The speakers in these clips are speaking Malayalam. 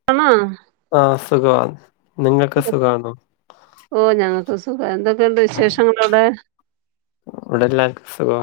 [unintelligible] ആഹ് സുഖവാ, നിങ്ങക്ക് സുഖാന്നോ? ഓഹ് ഞ്ഞങ്ങക്ക് സുഖാ. എന്തൊക്കെയുണ്ട് വിശേഷങ്ങളവടെ? ഇവിടെ എല്ലാർക്കും സുഖവാ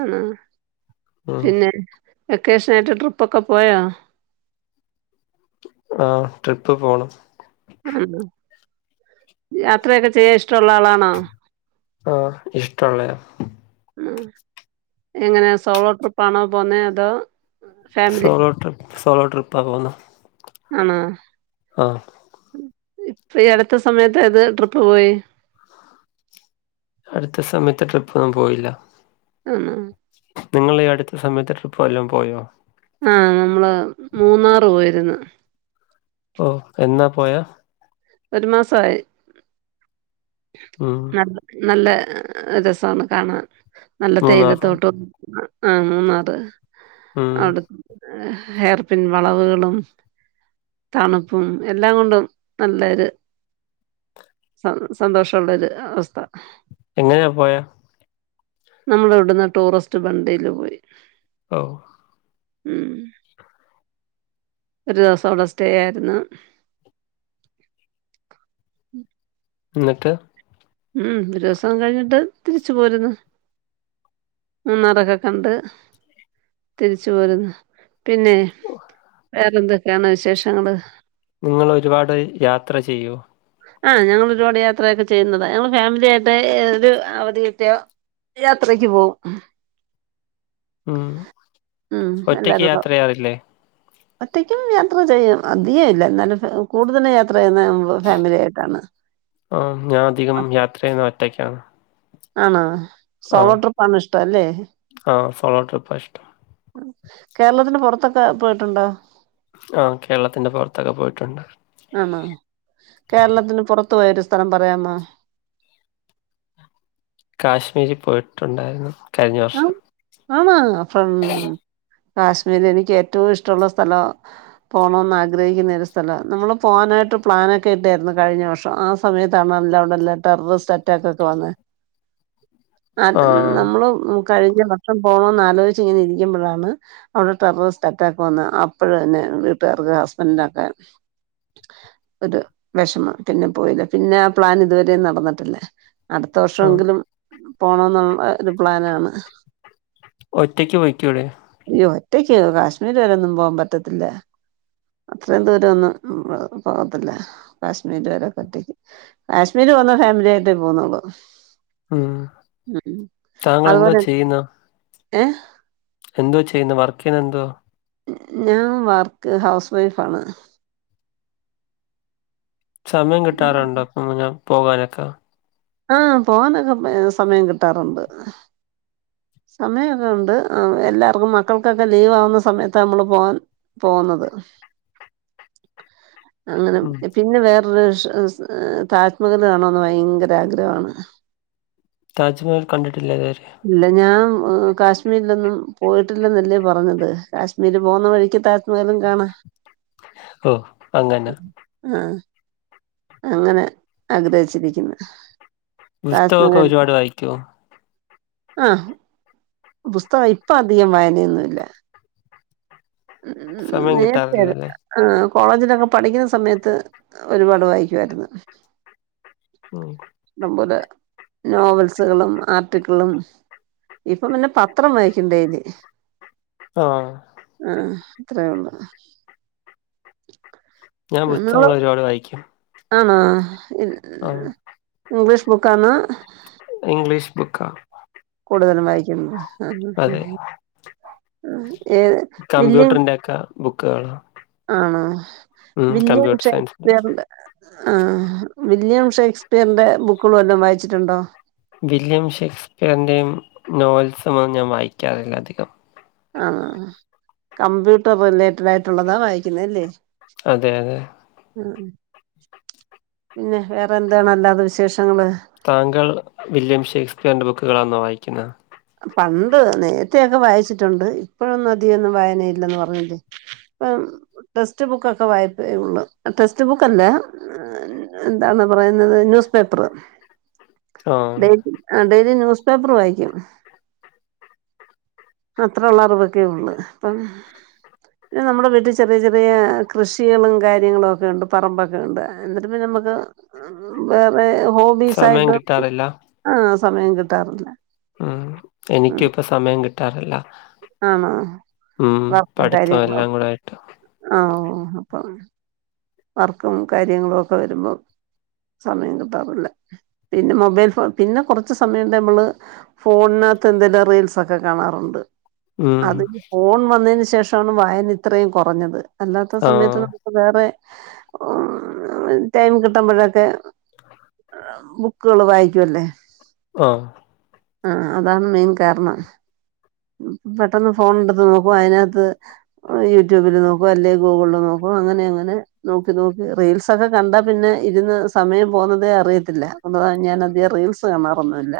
ആണാ, ഉം പിന്നെ വെക്കേഷനായിട്ട് ട്രിപ്പൊക്കെ പോയാ? ആഹ്, ട്രിപ്പ് പോണം. ഉം, യാത്രയൊക്കെ ചെയ്യാൻ ഇഷ്ടള്ള ആളാണോ? ആഹ്, ഇഷ്ടൊള്ളെയാ. ഉം എങ്ങനെയാ സോളോ ട്രിപ്പാണോ പോന്നേ, അതോ? ഫാമിലി സോളോ ട്രിപ്പ്, സോളോ ട്രിപ്പാ പോകുന്നെ. ആണാ. ആഹ്. ഇപ്പയീ അട്ത്ത സമയത്ത് ഏത് ട്രിപ്പ് പോയി? അടുത്ത സമയത്ത് ട്രിപ്പൊന്നും പോയില്ലാ. ആണാ നിങ്ങളീ അടുത്ത സമയത്ത് ട്രിപ്പ് വല്ലതും പോയോ? ആഹ്, നമ്മള് മൂന്നാറ് പോയിരുന്ന്. ഓഹ്, എന്നാ പോയെ? ഒരു മാസായി, ഉം എന്നട്ട് നല്ല രസാണ് കാണാൻ നല്ല മൂന്നാറോ തെയിലത്തോട്ടോ ആഹ് മൂന്നാറ്, ഉം അടു ഹെയർ പിൻ വളവുകളും, തണുപ്പും എല്ലാം കൊണ്ടും നല്ലൊരു സ സന്തോഷള്ളൊരു അവസ്ഥ. എങ്ങെനെയാ പോയെ? നമ്മള് വിട്ന്ന് ടൂറിസ്റ്റ് വണ്ടീല് പോയി. ഓഹ് ഉം ഒര് ദൊവസം, അവിടെ സ്റ്റേ ആയിര്ന്ന്. എന്നിട്ട്? ഉം, ഒരൂസം കഴിഞ്ഞിട്ട് തിരിച്ചു പോരുന്നു. മൂന്നാറൊക്കെ കണ്ട് തിരിച്ചു പോര്ന്നു. പിന്നെ, വേറെന്തൊക്കെയാണ് വിശേഷങ്ങള്? നിങ്ങളൊരുപാട് യാത്ര ചെയ്യോ? ആഹ്, ഞങ്ങള് ഒരുപാട് യാത്രയൊക്കെ ചെയ്യുന്നതാ. ഞങ്ങള് ഫാമിലിയായിട്ടെ ഏഹ് ഒരു അവധി കിട്ടിയാ യാത്രയ്ക്ക് പോവും. ഉം, ഉം ഒറ്റക്ക് എല്ലാരും കൂടെ യാത്ര ചെയ്യാറില്ലേ? ഒറ്റയ്ക്കും യാത്ര ചെയ്യും. അധികല്ല എന്നാലും കൂടുതലും യാത്ര ചെയ്യുന്നതും ആഹ്, ഞാൻ അധികം യാത്ര ചെയ്യുന്നത് ഒറ്റക്കാണ്. ആണാ, സോളോ ട്രിപ്പാണ് ഇഷ്ടല്ലെ? ആഹ്, സോളോ ട്രിപ്പാ ഇഷ്ടം. കേരളത്തിന്റെ പുറത്തൊക്കെ പോയിട്ടുണ്ടൊ.? ആ കേരളത്തിന്റെ പൊറത്തൊക്കെ പോയിട്ടുണ്ട്. ആണോ. കേരളത്തിന് പുറത്തു പോയൊരു സ്ഥലം പറയാമോ? കാശ്മീരി പോയിട്ടുണ്ടായിരുന്നു. കഴിഞ്ഞ വർഷം. ആണ. അപ്പം കാശ്മീരി എനിക്ക് ഏറ്റവും ഇഷ്ടമുള്ള സ്ഥലവാ. പോണോന്ന് ആഗ്രഹിക്കുന്ന ഒരു സ്ഥലവാ. നമ്മള് പോവാനായിട്ട് പ്ലാനൊക്കെ ഇട്ടേരുന്നു കഴിഞ്ഞ വർഷം ആ സമയത്താണ്ല്ലാണ്ടല്ല, ടെററിസ്റ്റ് അറ്റാക്ക് ഒക്കെ വന്ന്. [inaudible] നാട്ട് [unintelligible] ആഹ് നമ്മള് കഴിഞ്ഞ വർഷം പോണോന്ന് ആലോയ്ച്ച് ഇങ്ങനെ ഇരിക്കുമ്പോഴാണ് അവിടെ ടെറെറെസ്റ്റ് അറ്റാക്ക് വന്ന്. അപ്പഴന്നെ വീട്ടുകാർക്ക് ഹസ്ബൻഡന്റൊക്കെ വെഷമം. പിന്നെ പോയില്ല. പിന്നെ ആ പ്ലാൻ ഇതുവരെ നടന്നിട്ടില്ല. അടുത്ത വർഷ ആഹ് എങ്കിലും, പോണം എന്നുള്ള ഒരു പ്ലാനാണ്. ഒറ്റയ്ക്ക് പൊയ്ക്കൂടേ? അയ്യോ ഒറ്റയ്ക്ക് കാശ്മീര് വരെ ഒന്നും പോകാൻ പറ്റത്തില്ല. അത്രയും ദൂരൊന്നും പോകത്തില്ല. കാശ്മീര് വരെ ഒക്കൊറ്റക്ക്. കാശ്മീര് വന്ന ഫാമിലി ആയിട്ടേ പോവുന്നൊള്ളട്. ഉം താങ്കൾ എന്തോ അതുപോലെന്നെ ചെയ്യുന്നു. ഏഹ് എന്തൊ ചെയ്ണ്. വർക്കിന് എന്തോ? ഞാൻ വർക്ക് ഹൗസ് വൈഫാണ്. സമയം കിട്ടാറുണ്ടോ. ഇപ്പം നിങ്ങൾക്ക് പോകാനൊക്ക ആഹ്. പോവാനൊക്കെ സമയം കിട്ടാറുണ്ട്. സമയൊക്കെ ഉണ്ട്. എല്ലാർക്കും മക്കൾക്കൊക്കെ ലീവ് ആവുന്ന സമയത്ത നമ്മള് പോകാറ്. പോവുന്നത്. [inaudible] അങ്ങനെ. പിന്നെ വേറൊരു, ഷ് സ് താജ്മഹല് കാണോന്ന് ഭയങ്കര ആഗ്രഹാണ്. താജ്മഹൽ കണ്ടിട്ടില്ലലേറ്യ ഇല്ല ഞാൻ കാശ്മീരിലൊന്നും പോയിട്ടില്ലെന്നല്ലെ പറഞ്ഞത്. കാശ്മീരി പോകുന്ന വഴിക്ക് താജ് മഹലും കാണാ. ഓ അങ്ങനെ. ആഹ് അങ്ങനെ ആഗ്രഹിച്ചിരിക്കുന്ന്. പുസ്തകമൊക്കെ താജ്മഹൽ ഒരുപാട് വായിക്കുവോ ആ പുസ്തകം. ഇപ്പൊ അധികം വായനയൊന്നുല്ല. ഉം സമയം നേർത്തെ കിട്ടാറില്ലല്ലേ ആ കോളേജിലൊക്കെ പഠിക്കുന്ന സമയത്ത് ഒരുപാട് വായിക്ക്യായിരുന്നു. ഓ ടംപോലെ നോവൽസുകളും, ആർട്ടിക്കളും ഇപ്പൊ പിന്നെ പത്രം വായിക്കും ടൈയ്ലി. ആഹ് ആഹ് അത്രേ ഒള്ളു. ഞാൻ നിങ്ങൾ പുസ്തകങ്ങൾ ഒരുപാട് വായിക്കും. ആണോ. ആഹ് ഇംഗ്ലീഷ് ബുക്ക് ആണാ? ഇംഗ്ലീഷ് ബുക്കാണ്. കൂടുതലും വായിക്കുന്നത്. ആ അതെ ആ ആ ഏത് വില്ല്യ ബുക്കേള് ആണോ വില്ല്യം കമ്പ്യൂട്ടർ സയൻസിന്റെ ഷേക്സ്പിയറിൻ്റെ ആഹ് വില്ല്യം ഷേക്സ്പിയറിന്റെ ബുക്കുകളും വല്ലോം വായിച്ചിട്ടുണ്ടോ? വില്യം ഷേക്സ്പിയറിന്റെയും, നോവൽസും ഒന്നും ഞാൻ വായിക്കാറില്ല അധികം. ആ കമ്പ്യൂട്ടർ റിലേറ്റഡ് ആയിട്ടുള്ളതാ വായിക്കുന്നെ അല്ലേ അതെ അതെ. ആഹ് പിന്നെ വേറെ എന്താണ് അല്ലാതെ വിശേഷങ്ങള് താങ്കൾ വില്യം ഷേക്സ്പിയറിൻ്റെ ബുക്കുകളാണോ വായിക്കുന്നത് പണ്ട് നേരത്തെയൊക്കെ വായിച്ചിട്ടുണ്ട് ഇപ്പഴൊന്നും അതികൊന്നും വായനയില്ലന്ന് പറഞ്ഞില്ലേ ഇപ്പം ടെക്സ്റ്റ് ബുക്ക് ഒക്കെ വായ്പേ ഒള്ളു ടെക്സ്റ്റ്ബുക്കല്ല എന്താണ് പറയുന്നത് ന്യൂസ് പേപ്പറ് ആഹ് ഡെി അതായത് ന്യൂസ് പേപ്പർ വായിക്കും അത്ര ഉള്ള അറിവ്ക്കേ ഉള്ളൂ അപ്പം ആ പിന്നെ നമ്മുടെ വീട്ടിൽ ചെറിയ ചെറിയ കൃഷികളും കാര്യങ്ങളുമൊക്കെ ഉണ്ട് പറമ്പൊക്കെ ഉണ്ട് എന്നിട്ട് പിന്നെ നമുക്ക് വേറെ സമയം ഹോബീസായിട്ട് കിട്ടാറില്ല ആ സമയം കിട്ടാറില്ല എനിക്കൂപ്പ സമയം കിട്ടാറില്ല. ആഹ് ഉം വർക്കും പഠിത്തം എല്ലാം കാര്യങ്ങളും കൂടെ ആയിട്ട് ആ ഓ അപ്പം വർക്കും കാര്യങ്ങളു ഒക്കെ വരുമ്പം സമയം കിട്ടാറില്ല. പിന്നെ മൊബൈൽ ഫോ പിന്നെ കുറച്ച് സമയം നമ്മള് ഫോണിനകത്ത് എന്തെല റീൽസൊക്കെ കാണാറുണ്ട് ഉം അത് ഫോൺ വന്നതിന് ശേഷമാണ് വായന ഇത്രയും കുറഞ്ഞത് അല്ലാത്ത സമയത്ത് ആഹ് ഇപ്പം വെറെ ഉം ടൈം കിട്ടുമ്പഴൊക്കെ ബുക്കുകള് വായിക്കുവല്ലേ ആഹ് ആഹ് അതാണ് മെയിൻ കാരണം പെട്ടന്ന് ഫോണടുത്ത് നോക്കു അതിനകത്ത് യൂട്യൂബില് നോക്കും അല്ലെ ഗൂഗിൾല് നോക്കും അങ്ങനെ അങ്ങനെ നോക്കി നോക്കി റീൽസൊക്കെ കണ്ടാപിന്നെ ഇരുന്ന് സമയം പോന്നതേ അറിയത്തില്ല എന്തുവാ ഞാൻ അധികം റീൽസ് കാണറന്നുല്ല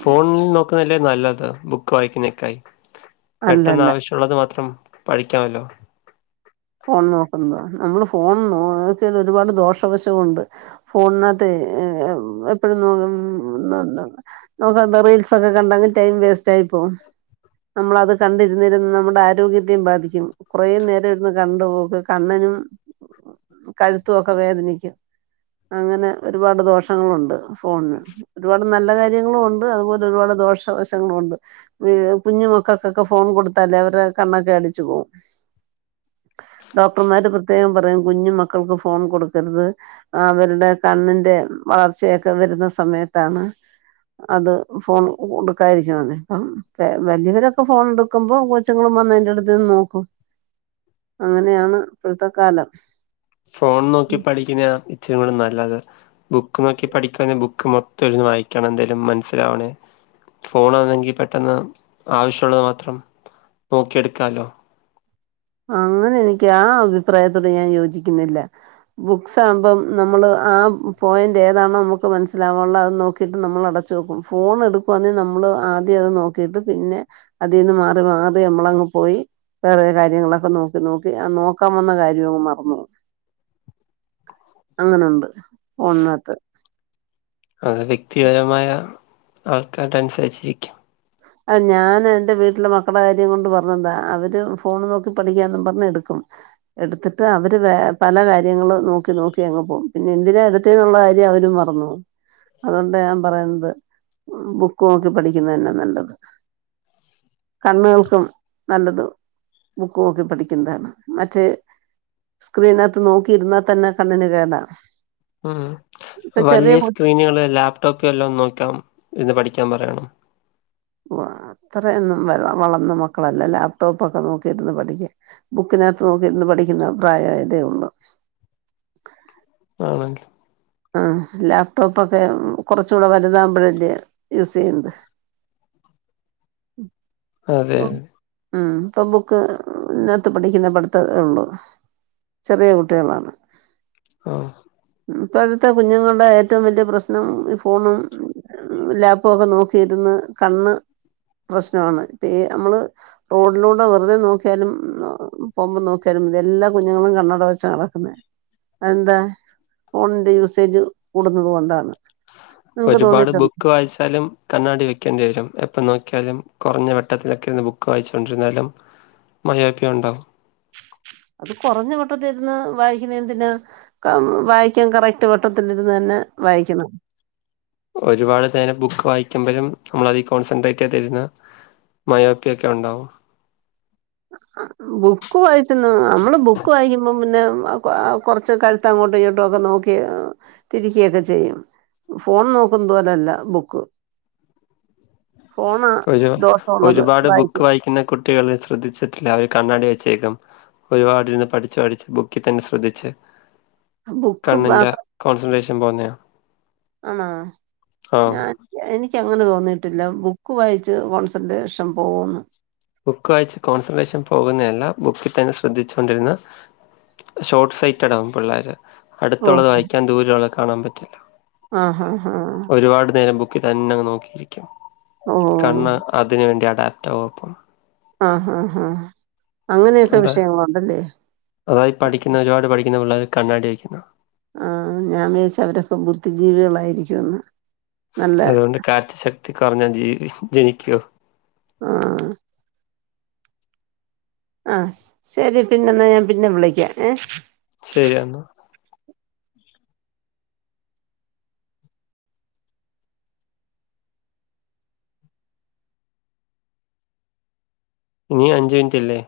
ഫോണിൽ നോക്കുന്നല്ലേ നല്ലത് ബുക്ക് വായിക്കുന്നേക്കായി പെട്ടെന്ന് അല്ലല്ല ആവശ്യമുള്ളത് മാത്രം പഠിക്കാമല്ലോ ഫോൺ നോക്കുന്നുന്നത് നമ്മള് ഫോൺ നോക്കൽ ഒരുപാട് ദോഷവശവു ഉണ്ട് ഫോണിനകത്ത് എപ്പഴും ഉം നോക്ക എന്താ റീൽസ് ഒക്കെ കണ്ടാണ്ട് ടൈം വേസ്റ്റ് ആയി പോവും നമ്മള അത് കണ്ടിരുന്നിരന്ന് നമ്മുടെ ആരോഗ്യത്തെയും ബാധിക്കും കുറേ നേരം ഒന്ന് കണ്ടോക്ക് കണ്ണ്നും കഴുത്തു ഒക്കെ വേദനിക്കും അങ്ങനെ ഒരുപാട് ദോഷങ്ങളുണ്ട് ഫോണിന് ഒരുപാട് നല്ല കാര്യങ്ങളും ഉണ്ട് അതുപോലെ ഒരുപാട് ദോഷവശങ്ങളും ഉണ്ട് കുഞ്ഞുമക്കക്കൊക്കെ ഫോൺ കൊടുത്താലേ അവരെ കണ്ണൊക്കെ അടിച്ചു പോകും ഡോക്ടർമാര് പ്രത്യേകം പറയും കുഞ്ഞു മക്കൾക്ക് ഫോൺ കൊടുക്കരുത് അവരുടെ കണ്ണിന്റെ വളർച്ചയൊക്കെ വരുന്ന സമയത്താണ് അത് ഫോൺ കൊടുക്കായിരിക്കുന്നത് അപ്പം വല്യവരൊക്കെ ഫോൺ എടു കുമ്പൊ കൊച്ചുങ്ങളും വന്ന അതിന്റെ അടുത്ത്ന്ന് നോക്കും അങ്ങനെയാണ് ഇപ്പോഴത്തെ കാലം ഫോൺ നോക്കി പഠിക്കുന്ന ഇച്ചരും കൂടി നല്ലത് ബുക്ക് നോക്കി പഠിക്ക ബുക്ക് മൊത്തം ഒന്ന് വായിക്കണം എന്തെങ്കിലും മനസ്സിലാവണേ ഫോണാണെങ്കിൽ പെട്ടെന്ന് ആവശ്യമുള്ളത് മാത്രം നോക്കിയെടുക്കാമല്ലോ അങ്ങനെ എനിക്ക് ആ അഭിപ്രായത്തോടെ ഞാൻ യോജിക്കുന്നില്ല ബുക്സ് ആമ്പം നമ്മൾ ആ പോയിന്റ് ഏതാണോ നമുക്ക് മനസ്സിലാവുള്ളത് അഹ്നോക് ക്കിട്ട് നമ്മൾ അടച്ച് നോക്കും ഫോൺ എടുക്കുവാന്നങ്കിൽ നമ്മൾ ആദ്യം അത് നോക്കിയിട്ട് പിന്നെ അതിന്ന് മാറി മാറി നമളെ അങ്ങ് പോയി വേറെ കാര്യങ്ങളൊ ക്ക നോക്കി നോക്കി നോക്കാ വന്ന കാര്യം മറന്ന് പോം അങ്ങനെ ഉണ്ട് ഫോണിന് അകത് അത് വ്യക്തിപരമായ ആൾക്കാരുടെ അനുസരിച്ചിരിക്കും ആ ഞാൻ എൻറെ വീട്ടിലെ മക്കളെ കാര്യം കൊണ്ട് പറഞ്ഞന്താ അവര് ഫോണ് നോക്കി പഠിക്കാന്ന് പറഞ്ഞ്എടുക്കും എടുത്തിട്ട് അവര് വേ പല കാര്യങ്ങളും നോക്കി നോക്കി അങ്ങ് പോം പിന്നെ എന്തിന ത് തെയുള്ള കാര്യം അവര് മറന്നു പോം അതോണ്ടാ ഞാ പറയുന്നത് ബുക്ക് നോക്കി പഠിക്ക്ന്നെനെ നല്ലത്. കണ്ണുകൾക്കും നല്ലതോ ബുക്ക്ഓക്കി പഠിക്ക്താണ് മറ്റെ സ്ക്രീനാത്ത് നോക്കി ഇര്ന്നാ തന്നെ കണ്ണിന് കേടാ ഉം ഇപ്പൊ ചെറിയ വലിയ സ്ക്രീനുകള് ലാപ്ടോപ് വല്ലോം നോക്കാം ഇര് പഠിക്കാ പറയണം. ഓ അത്രയൊന്നും വ വളർന്ന മക്കളല്ല ലാപ്ടോപ്പൊക്കെ നോക്കിയിര്ന്ന് പഠിക്കാൻ ബുക്കിനാത്ത് നോക്കിര്ന്ന് പഠിക്കുന്ന പ്രായയതേ ഉള്ളു [unintelligible] ആഹ് ലാപ്ടോപ്പൊക്കെ കൊറച്ചുടെ വലുതാഉമ്പഴല്ലേ യൂസയ്യുന്നത്. [inaudible] അതെ. ഉം ഇപ്പൊ ബുക്ക് ഇനാത്ത് പഠിക്കുന്ന പടിത്തേ ഉള്ളു. ചെറിയ കുട്ടികളാണ്. ഓഹ് ഇപ്പഴത്തെ കുഞ്ഞുങ്ങൾടെ ഏറ്റവും വല്ല്യ പ്രശ്നം ഈ ഫോണും ലാപ്പൊക്കെ നോക്കിയിര്ന്ന് കണ്ണ് പ്രശ്നാണ് പ്പേ അമ്മള് റോഡിലൂടെ വെറുതെ നോക്കിയാലും പോമ്പോ നോക്കിയാലും ഇത് എല്ലാ കുഞ്ഞുങ്ങളും കണ്ണട വെച്ച നടക്ന്നെ. അഎന്താ.? ഫോണിന്റെ യൂസേജ് കൂടുന്നത് കൊണ്ടാണ്. നിങ്ങക്ക് ഒരുപാട് തോന്നിയിട്ടുണ്ടോ ബുക്ക് വായിച്ചാലും കണ്ണാടി വെക്കേണ്ടി വരും എപ്പം നോക്ക്യാലും കൊറഞ്ഞ വെട്ടത്തിലൊക്കെ ഇര്ന്ന് ബുക്ക് വായിചോണ്ടിരുന്നാലും മഴയോക്കെ ഉണ്ടോ? അത് കൊറഞ്ഞ വേട്ടതിരുന്ന് വായിക്കുന്നെ എന്തിന? ക വായിക്കാൻ കറക്ട് വട്ടത്തിരുന്ന് ന്നെ വായിക്കണം. ഒരുപാട് നേരം ബുക്ക് വായിക്കുമ്പഴും നമ്മളതി കോൺസെൻട്രേറ്റ് യ്ത് ഇര്ന്ന് മയോക്കെയ്ക്കെ ണ്ടാവും. ബുക്ക് വായിച്ചെന്ന് നമ്മള് ബുക്ക് വായിക്കുമ്പോ പിന്നെ ആ കൊറച്ച് കഴുത്ത് അങ്ങോട്ടും ഇങ്ങോട്ടുക്കെ നോക്കി തിരിക്കെ ചെയ്യും. ഫോൺ നോക്കും പോലല്ല ബുക്ക്. ഫോണാ ഒരു ദോഷമുള്ളത് ഒരുപാട് ബുക്ക് വായിക്കും വായിക്കുന്ന കുട് കുട്ടികളെ ശ്രദ്ധിച്ചിട്ടില്ല അവര് കണ്ണാടി വച്ചേക്കും. ഒരുപാടിരുന്ന് പഠിച്ചു പഠിച്ച് ബുക്കി തന്നെ ശ്രദ്ധിച്ച് ബുക്ക് കണ്ണിന്റെ മാത്രം കോൺസെൻട്രേഷൻ പോന്നെയാ ആണോ ആഹ്. ഞാൻ എനിക്കങ്ങനെ തോന്നിട്ടില്ല ബുക്ക് വായിച്ച് കോൺസെൻട്രേഷൻ പോകൂന്ന്. ബുക്ക് വായിച്ച് കോൺസെൻട്രേഷൻ പോകുന്നെഅല്ല ബുക്കിൽ തന്നെ ശ്രദ്ധിചോണ്ടിര്ന്ന ഷോർട്ട് സൈറ്റഡ് ആകും പിള്ളേര് അടുത്തുള്ളത് ഓഹോ! വായിക്കാൻ ദൂരെ ഉള്ളത് കാണാൻ പറ്റില്ല. ആഹ് ഹാ ഹാ. ഒരുപാട് നേരം ബുക്കി തന്നെങ്ങ് നോക്കിയിരിക്കും ഓഹ്! കണ്ണ് അതിന് വേണ്ടി അഡാറ്റാവും അപ്പം. ആഹ് ആഹ് ആഹ് അങ്ങനെയൊക്കെ വിഷയങ്ങളുണ്ടല്ലേ.? അതായി പഠിക്കുന്ന ഒരുപാട് പഠിക്കുന്ന പിള്ളേര് കണ്ണാടി വെക്കുന്നത് ആഹ് ഞാൻ വിചാര്ച് അവരൊക്കെ ബുദ്ധിജീവികളായിരിക്കുംന്ന്. അതുകൊണ്ട് കാഴ്ച്ച ശക്തി കൊറഞ്ഞ ജീവി ജനിക്കോ? ആഹ്.. ആഹ് ശെരി പിന്നെന്നാ ഞാൻ പിന്നെ വിളിക്കാ ഏഹ്. ശെരി എന്നാ. ഇനിയും അഞ്ചു മിനിറ്റ് ഇല്ലെ